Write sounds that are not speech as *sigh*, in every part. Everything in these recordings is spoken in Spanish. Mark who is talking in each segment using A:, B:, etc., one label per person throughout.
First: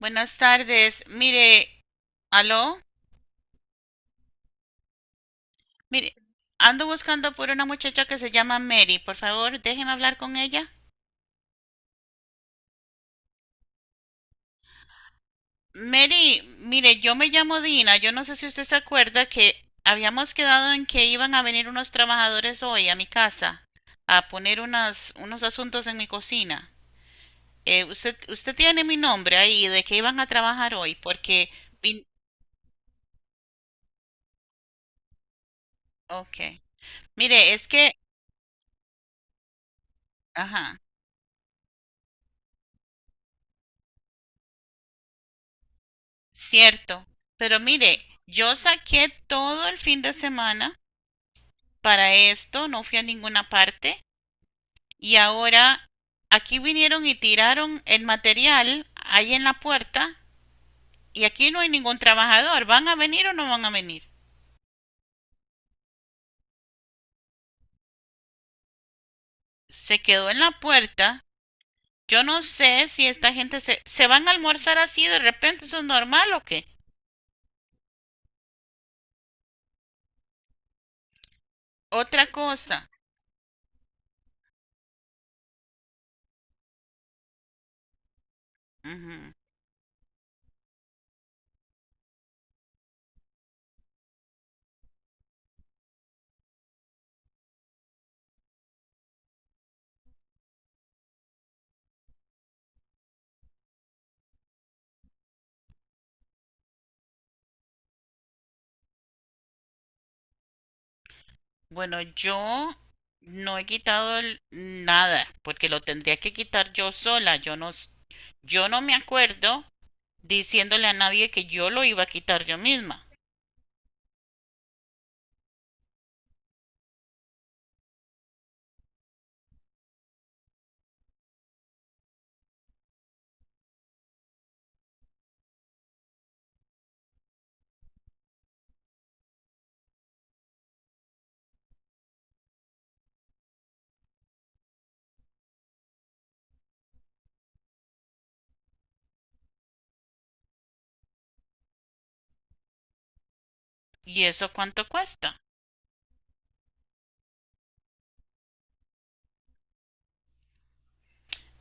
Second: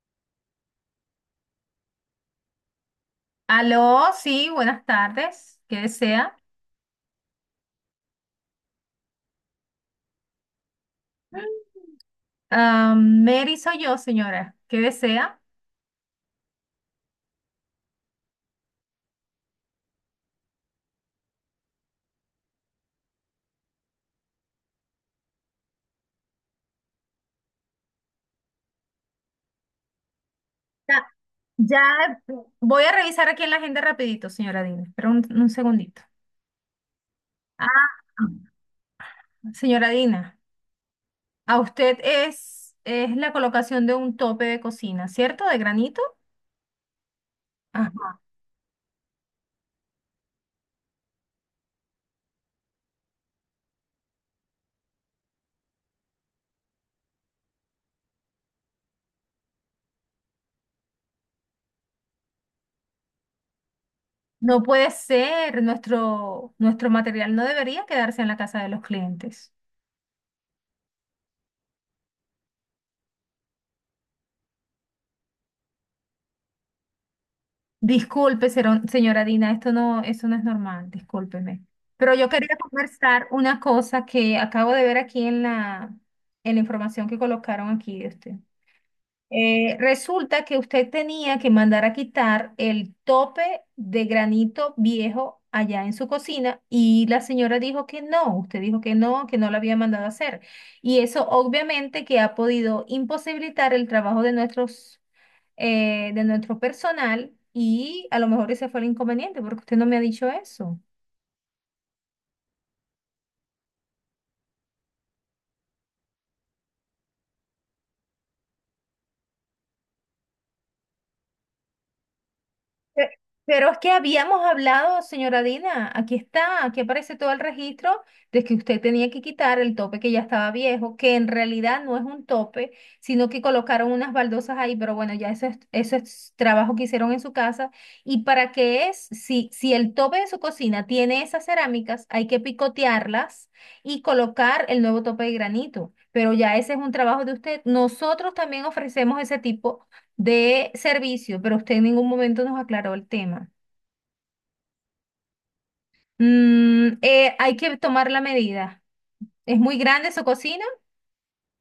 A: Buenas tardes. Mire, aló.
B: Aló, sí, buenas tardes. ¿Qué
A: Mire,
B: desea?
A: ando buscando por una muchacha que se llama Mary. Por favor, déjeme hablar con ella.
B: Ah, Mary soy yo, señora. ¿Qué desea?
A: Mary, mire, yo me llamo Dina. Yo no sé si usted se acuerda que habíamos quedado en que iban a venir unos trabajadores hoy a mi casa a poner unos asuntos en mi cocina. Usted tiene mi nombre ahí de que iban a trabajar hoy
B: Ya,
A: porque... mi-
B: ya, voy a revisar aquí en la agenda rapidito, señora Dina. Espera un segundito.
A: Ok. Mire, es que...
B: Ah, señora Dina,
A: Ajá.
B: a usted es la colocación de un tope de cocina, ¿cierto? De granito.
A: Cierto, pero mire,
B: Ajá.
A: yo saqué todo el fin de semana para esto, no fui a ninguna parte y ahora aquí vinieron y tiraron el material ahí en la puerta y aquí no hay ningún trabajador. ¿Van a venir o no van a venir?
B: No puede ser, nuestro material no debería quedarse en la casa de los clientes.
A: Se quedó en la puerta. Yo no sé si esta gente se van a almorzar así de repente, ¿eso es normal o qué?
B: Disculpe, señora Dina, esto no, eso no es normal, discúlpeme. Pero yo
A: Otra
B: quería
A: cosa.
B: conversar una cosa que acabo de ver aquí en en la información que colocaron aquí de usted.
A: Ujú.
B: Resulta que usted tenía que mandar a quitar el tope de granito viejo allá en su cocina y la señora dijo que no, usted dijo que no lo había mandado a hacer. Y eso obviamente que ha podido imposibilitar el trabajo de de nuestro personal y a lo mejor ese fue el inconveniente porque usted no me ha dicho eso.
A: Bueno, yo no he quitado el- nada, porque lo tendría que quitar yo sola. Yo no, s- yo no me acuerdo diciéndole a nadie que yo lo iba a quitar yo misma.
B: Pe- Pero es que habíamos hablado, señora Dina, aquí está, aquí aparece todo el registro de que usted tenía que quitar el tope que ya estaba viejo, que en realidad no es un tope, sino que colocaron unas baldosas ahí, pero bueno, eso es trabajo que hicieron en su casa. ¿Y para qué es? Si el tope de su cocina tiene esas cerámicas, hay que picotearlas y colocar el nuevo tope de granito. Pero ya ese es un trabajo de usted. Nosotros también ofrecemos ese tipo de servicio, pero usted en ningún momento nos aclaró el tema.
A: ¿Y eso cuánto cuesta?
B: Hay que tomar la medida. ¿Es muy grande su cocina?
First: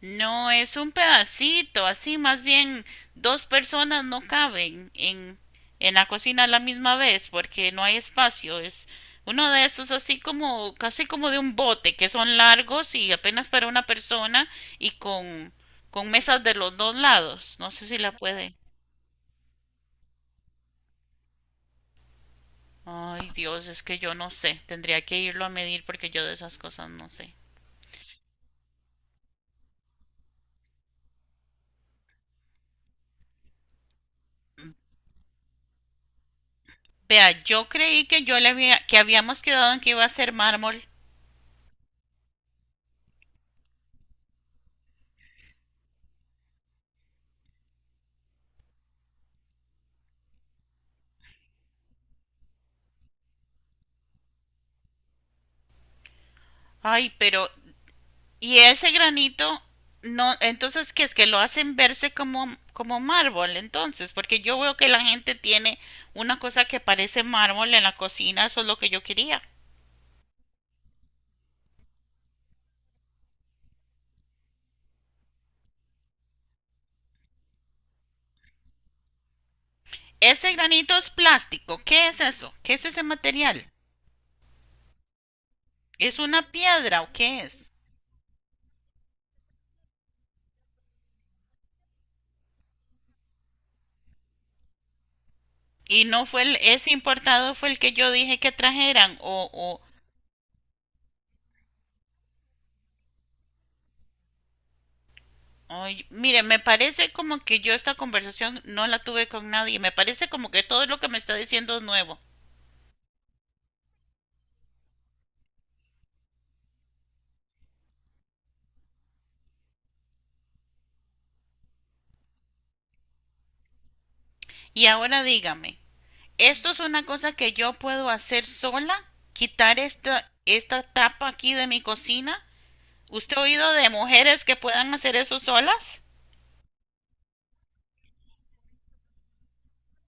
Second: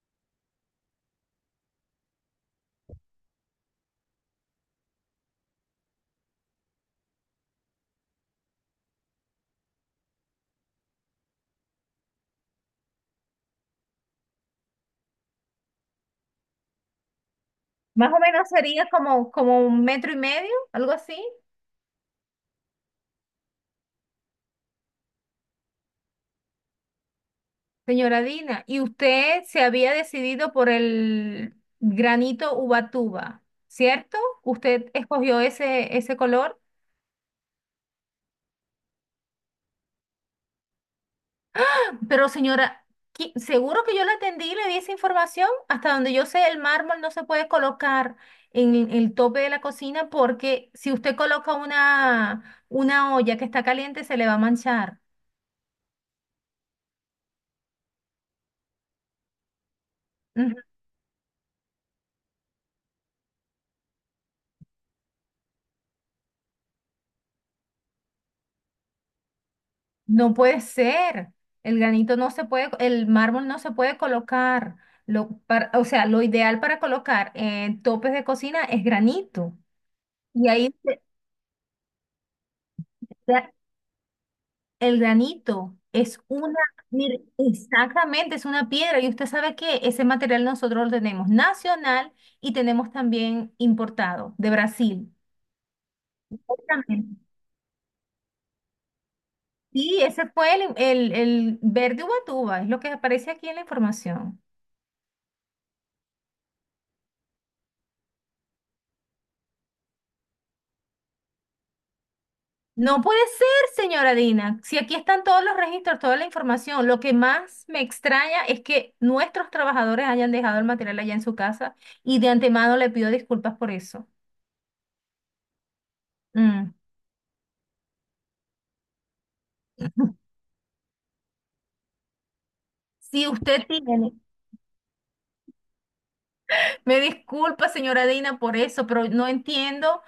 A: No, es un pedacito, así más bien dos personas no caben en la cocina a la misma vez porque no hay espacio. Es uno de esos así como, casi como de un bote, que son largos y apenas para una persona y con mesas de los dos lados. No sé si la
B: Más o menos
A: puede.
B: sería como 1,5 metros, algo así,
A: Ay, Dios, es que yo no sé. Tendría que irlo a medir porque yo de esas cosas no sé.
B: señora Dina. ¿Y usted se había decidido por el granito Ubatuba, cierto? ¿Usted escogió ese color?
A: Vea, yo creí que yo le había, que habíamos quedado en que iba a ser mármol.
B: Pero señora, seguro que yo la atendí y le di esa información. Hasta donde yo sé, el mármol no se puede colocar en el tope de la cocina porque si usted coloca una olla que está caliente, se le va a manchar.
A: Ay, pero y ese granito, no,
B: Ujú.
A: entonces, ¿qué es que lo hacen verse como, como mármol? Entonces, porque yo veo que la gente tiene una cosa que parece mármol en la cocina, eso es lo que yo quería.
B: No puede ser. El granito no se puede, el mármol no se puede colocar. O sea, lo ideal para colocar en topes de cocina es granito. Y
A: Ese
B: ahí
A: granito es plástico, ¿qué es eso? ¿Qué es ese
B: se-
A: material?
B: El granito
A: ¿Es
B: es
A: una piedra o
B: mire,
A: qué es?
B: exactamente, es una piedra y usted sabe que ese material nosotros lo tenemos nacional y tenemos también importado de Brasil.
A: Y no fue el, ese
B: Exactamente.
A: importado fue el que yo dije que trajeran o
B: Sí, ese fue el verde ubatuba, es lo que aparece aquí en la información.
A: ay, mire, me parece como que yo esta conversación no la tuve con nadie. Me parece como que todo lo que me está diciendo es nuevo.
B: No puede ser, señora Dina, si aquí están todos los registros, toda la información. Lo que más me extraña es que nuestros trabajadores hayan dejado el material allá en su casa y de antemano le pido disculpas por eso.
A: Y ahora dígame, esto
B: Mm.
A: es una cosa que yo puedo hacer sola, quitar esta tapa aquí de mi cocina.
B: Si
A: ¿Usted ha
B: usted
A: oído de
B: tiene
A: mujeres que puedan hacer eso solas?
B: me disculpa, señora Dina, por eso, pero no entiendo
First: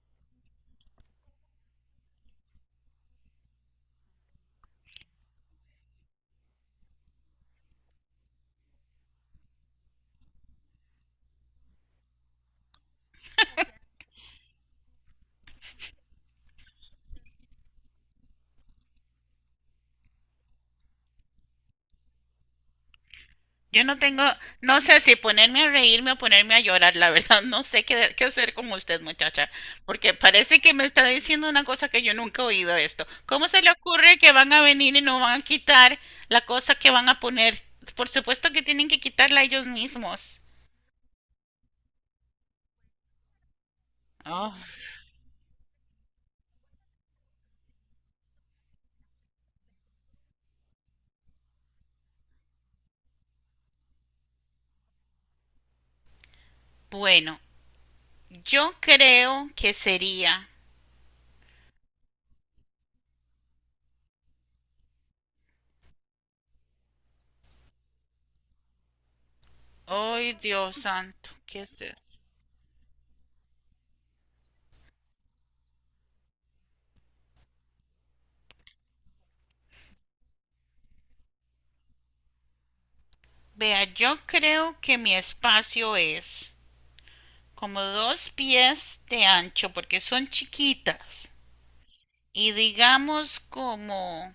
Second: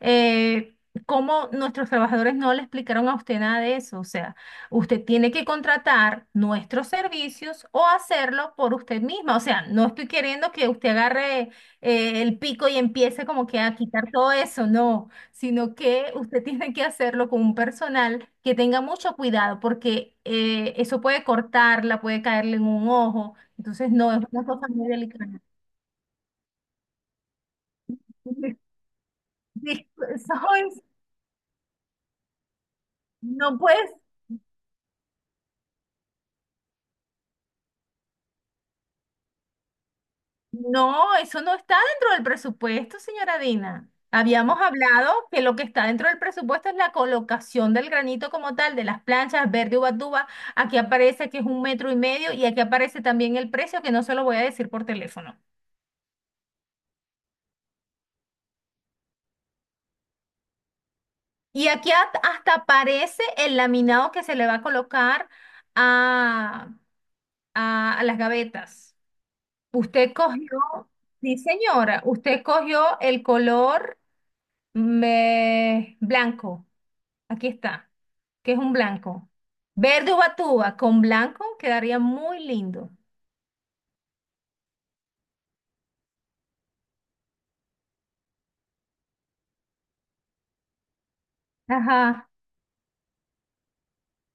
B: eh, cómo nuestros trabajadores no le explicaron a usted nada de eso. O sea, usted tiene que contratar nuestros servicios o hacerlo por usted misma. O sea, no estoy queriendo que usted agarre el pico y empiece como que a quitar todo eso, no, sino que usted *laughs* tiene que hacerlo con un personal que tenga mucho cuidado porque eso puede cortarla, puede caerle en un ojo.
A: Yo
B: Entonces,
A: no
B: no, es
A: tengo,
B: una cosa
A: no
B: muy
A: sé si
B: delicada.
A: ponerme a reírme o ponerme a llorar, la verdad, no sé qué, qué hacer con
B: *laughs*
A: usted, muchacha,
B: Dis-
A: porque parece que
B: sois-
A: me está diciendo una cosa que yo nunca he oído esto. ¿Cómo
B: no
A: se le
B: puedes,
A: ocurre que van a venir y no van a quitar la cosa que van a poner? Por supuesto que tienen que quitarla ellos mismos.
B: no, eso no está dentro del presupuesto, señora Dina.
A: Ah,
B: Habíamos hablado que lo que está dentro del presupuesto es la colocación del granito como tal, de las planchas verde ubatuba. Aquí aparece que es 1,5 metros y aquí aparece también el precio que no se lo voy a decir por teléfono.
A: bueno, yo creo que sería
B: Y aquí hasta aparece el laminado que se le va a colocar a, a las gavetas. Usted
A: ay, Dios
B: cogió,
A: santo,
B: sí
A: ¿qué es
B: señora,
A: esto?
B: usted cogió el color. Me... Blanco. Aquí está. ¿Qué es un blanco? Verde ubatuba con blanco quedaría muy lindo.
A: Vea, yo creo que mi espacio es como 2 pies de ancho porque son chiquitas
B: Ajá.
A: y digamos como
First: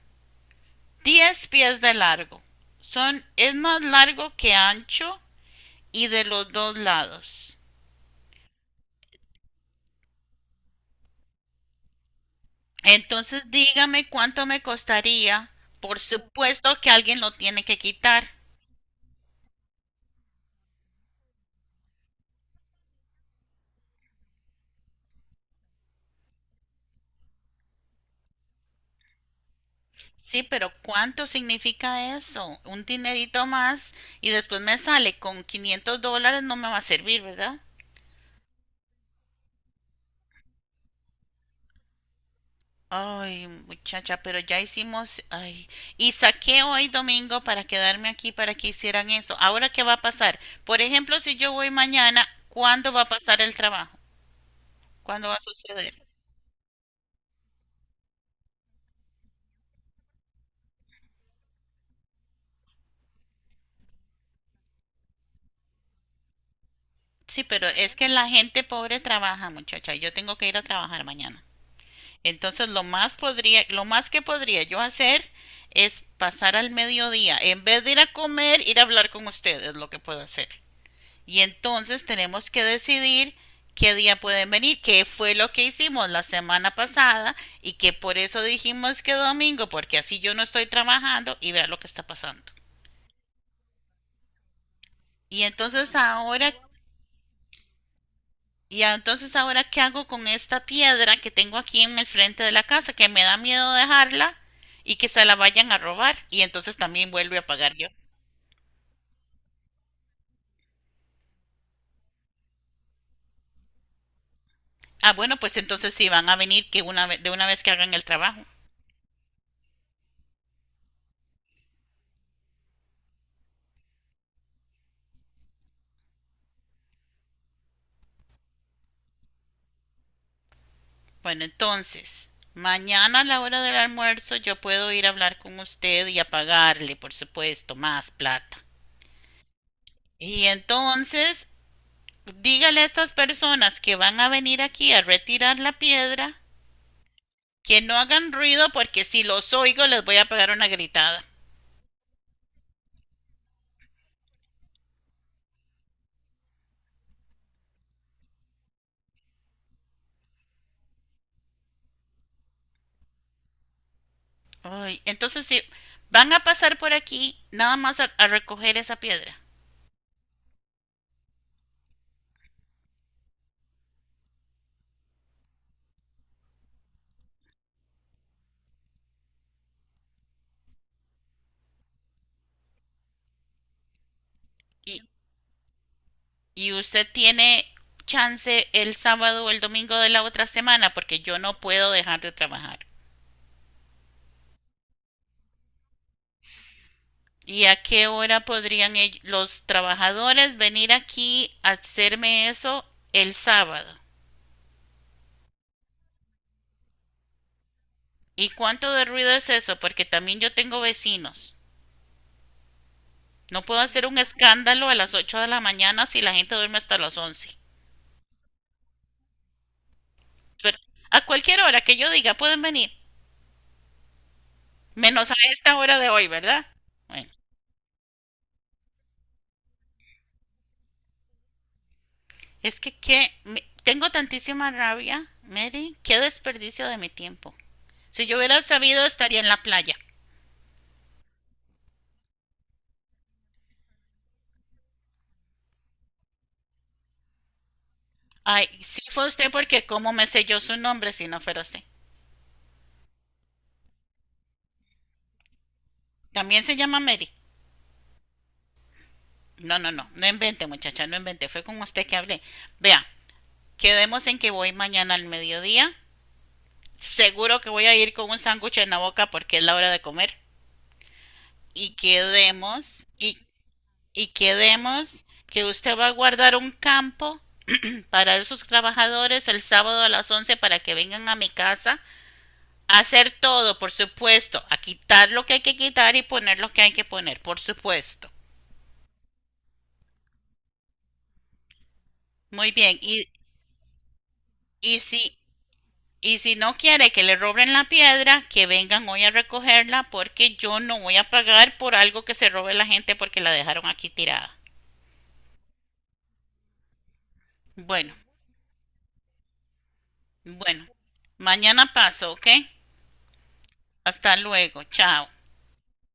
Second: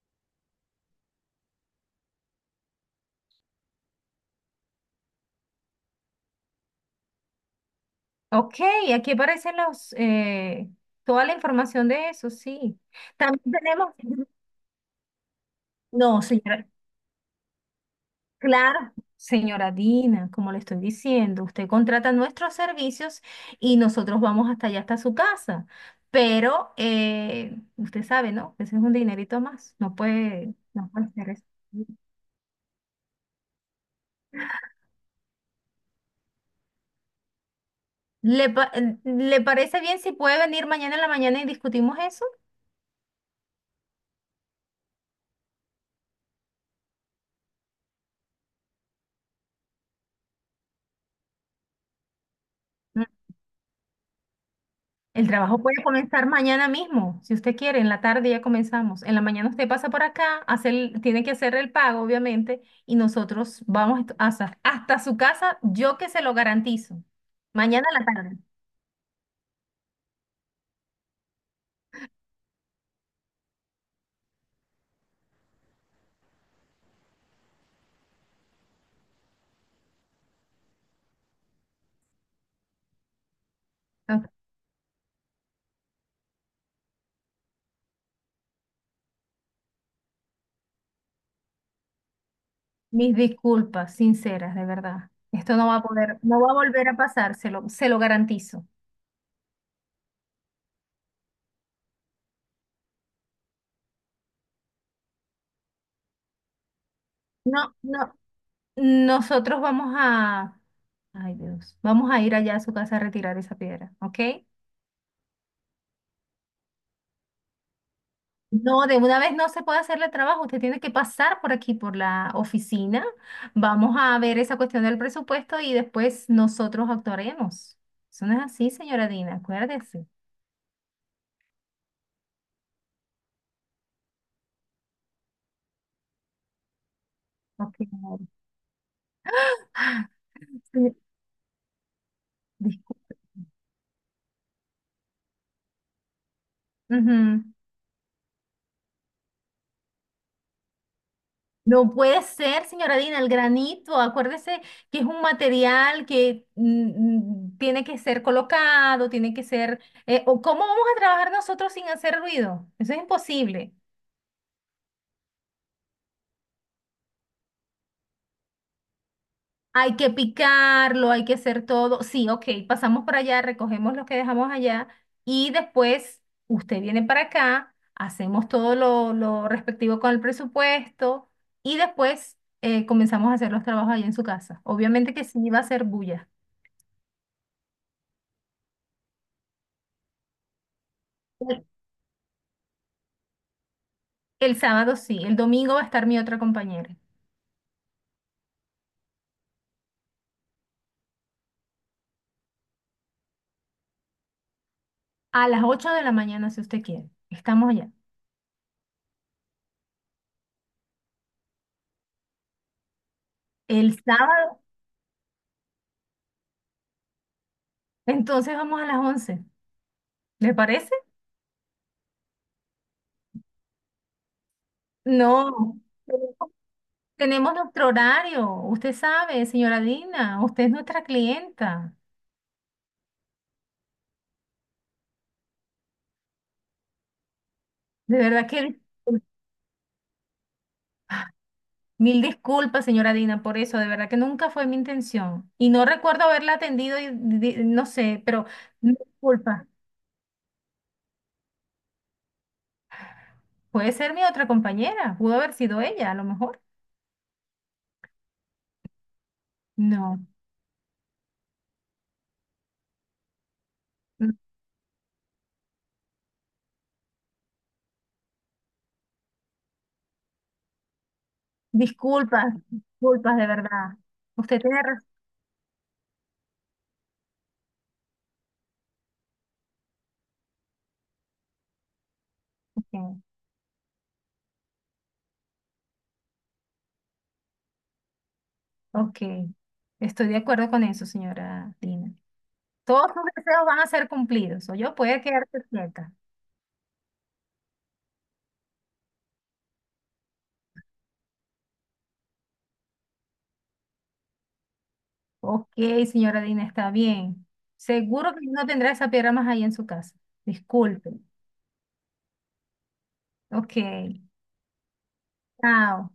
A: 10 pies de largo. Son, es más largo que ancho y de los dos lados.
B: Ok, aquí aparecen toda la información de eso, sí. También
A: Entonces
B: tenemos...
A: dígame cuánto me costaría. Por
B: No, señora.
A: supuesto que alguien lo tiene que quitar.
B: Claro. Señora Dina, como le estoy diciendo, usted contrata nuestros servicios y nosotros vamos hasta allá, hasta su casa. Pero usted sabe, ¿no? Ese es un dinerito más.
A: Sí, pero
B: No puede
A: ¿cuánto
B: ser eso.
A: significa eso? Un dinerito más y después me sale con $500, no me va a servir, ¿verdad?
B: ¿Le, pa- ¿Le parece bien si puede venir mañana en la mañana y discutimos eso?
A: Ay, muchacha, pero ya hicimos, ay, y saqué hoy domingo para quedarme aquí para que hicieran eso. Ahora, ¿qué va a pasar? Por ejemplo, si yo voy mañana, ¿cuándo va
B: Mm,
A: a pasar el trabajo?
B: El
A: ¿Cuándo va a
B: trabajo puede
A: suceder?
B: comenzar mañana mismo, si usted quiere, en la tarde ya comenzamos. En la mañana usted pasa por acá, tiene que hacer el pago, obviamente, y nosotros hasta, hasta su casa, yo que se lo garantizo.
A: Sí, pero
B: Mañana
A: es
B: en
A: que
B: la
A: la
B: tarde.
A: gente pobre trabaja, muchacha, y yo tengo que ir a trabajar mañana. Entonces lo más podría, lo más que podría yo hacer es pasar al mediodía, en vez de ir a comer, ir a hablar con ustedes, lo que puedo hacer. Y entonces tenemos que decidir qué día
B: Ok.
A: pueden venir, qué fue lo que hicimos la semana pasada y que por eso dijimos que domingo, porque así yo no estoy trabajando y vea lo que está pasando.
B: Mis disculpas sinceras, de verdad.
A: Y
B: Esto no va a
A: entonces
B: poder, no va a
A: ahora
B: volver a pasar, se lo garantizo.
A: Y entonces ahora qué hago con esta piedra que tengo aquí en el frente de la casa, que me da miedo dejarla y que se la vayan a robar. Y entonces también vuelvo a pagar
B: No,
A: yo.
B: no. Nosotros vamos a, ay Dios, vamos a ir allá a su casa a retirar esa piedra, ¿ok?
A: Ah, bueno, pues entonces sí van a venir que una ve- de una vez que hagan el trabajo.
B: No, de una vez no se puede hacerle trabajo, usted tiene que pasar por aquí, por la oficina. Vamos a ver esa cuestión del presupuesto y después nosotros actuaremos. Eso no es así, señora Dina, acuérdese.
A: Bueno, entonces, mañana a la hora del almuerzo yo puedo ir a hablar con usted y a pagarle, por supuesto,
B: Ok.
A: más plata. Y
B: Sí,
A: entonces, dígale a
B: discul-
A: estas personas que van a venir aquí a retirar la piedra
B: Ujú.
A: que no hagan ruido porque si los oigo les voy a pegar una gritada.
B: No puede ser, señora Dina, el granito. Acuérdese que es un material que tiene que ser colocado, tiene que ser... o ¿cómo vamos a trabajar nosotros sin hacer ruido? Eso es imposible.
A: Ay, entonces si van a pasar por aquí, nada más a recoger esa piedra.
B: Hay que picarlo, hay que hacer todo. Sí, ok, pasamos por allá, recogemos lo que dejamos allá y después usted viene para acá, hacemos todo lo respectivo con el presupuesto y después comenzamos a hacer los trabajos ahí en su casa.
A: Y,
B: Obviamente que sí va a ser bulla.
A: y usted tiene chance el sábado o el domingo de la otra semana porque yo no puedo dejar de trabajar.
B: El sábado sí, el domingo va a estar mi otra compañera.
A: ¿Y a qué hora podrían ell- los trabajadores venir aquí a hacerme eso el sábado?
B: A las 8 de la mañana, si usted quiere. Estamos allá.
A: ¿Y cuánto de ruido es eso? Porque también yo tengo vecinos. No puedo
B: El
A: hacer un
B: sábado,
A: escándalo a las 8 de la mañana si la gente duerme hasta las 11.
B: entonces vamos a las 11. ¿Le
A: Pero
B: parece?
A: a cualquier hora que yo diga pueden venir, menos a esta
B: No.
A: hora de hoy, ¿verdad? Bueno,
B: Tenemos nuestro horario. Usted sabe, señora Dina, usted es nuestra clienta.
A: es que me- tengo tantísima rabia, Mary, qué desperdicio de mi tiempo.
B: De
A: Si yo
B: verdad
A: hubiera
B: que
A: sabido estaría en la playa.
B: mil disculpas, señora Dina, por eso. De verdad que nunca fue mi intención. Y no recuerdo haberla atendido, y, no sé, pero
A: Ay, sí fue usted
B: disculpa.
A: porque cómo me selló su nombre si no fuera usted.
B: Puede ser mi otra compañera. Pudo haber sido ella, a lo mejor.
A: También se llama Mary. No, no, no,
B: No.
A: no invente muchacha, no invente, fue con usted que hablé. Vea, quedemos en que voy mañana al mediodía seguro que voy a ir con un sándwich en la boca porque es la hora de comer. Y
B: Disculpas,
A: quedemos,
B: disculpas de verdad.
A: y
B: Usted tiene
A: quedemos que usted va a guardar un campo *clears throat* para esos trabajadores el sábado a las 11 para que vengan a mi casa a
B: razón.
A: hacer todo, por supuesto, a quitar lo que hay que quitar y poner lo que hay que poner, por supuesto.
B: Ok, estoy de acuerdo con eso, señora Dina.
A: Muy bien,
B: Todos sus deseos van a ser cumplidos, o yo
A: y
B: puede
A: si
B: quedarse quieta.
A: no quiere que le roben la piedra, que vengan hoy a recogerla porque yo no voy a pagar por algo que se robe la gente porque la dejaron aquí tirada.
B: Ok, señora Dina, está bien.
A: Bueno,
B: Seguro que no tendrá esa piedra más ahí en su casa.
A: bueno.
B: Disculpe.
A: Mañana paso, ¿ok?
B: Ok,
A: Hasta luego. Chao.
B: chao.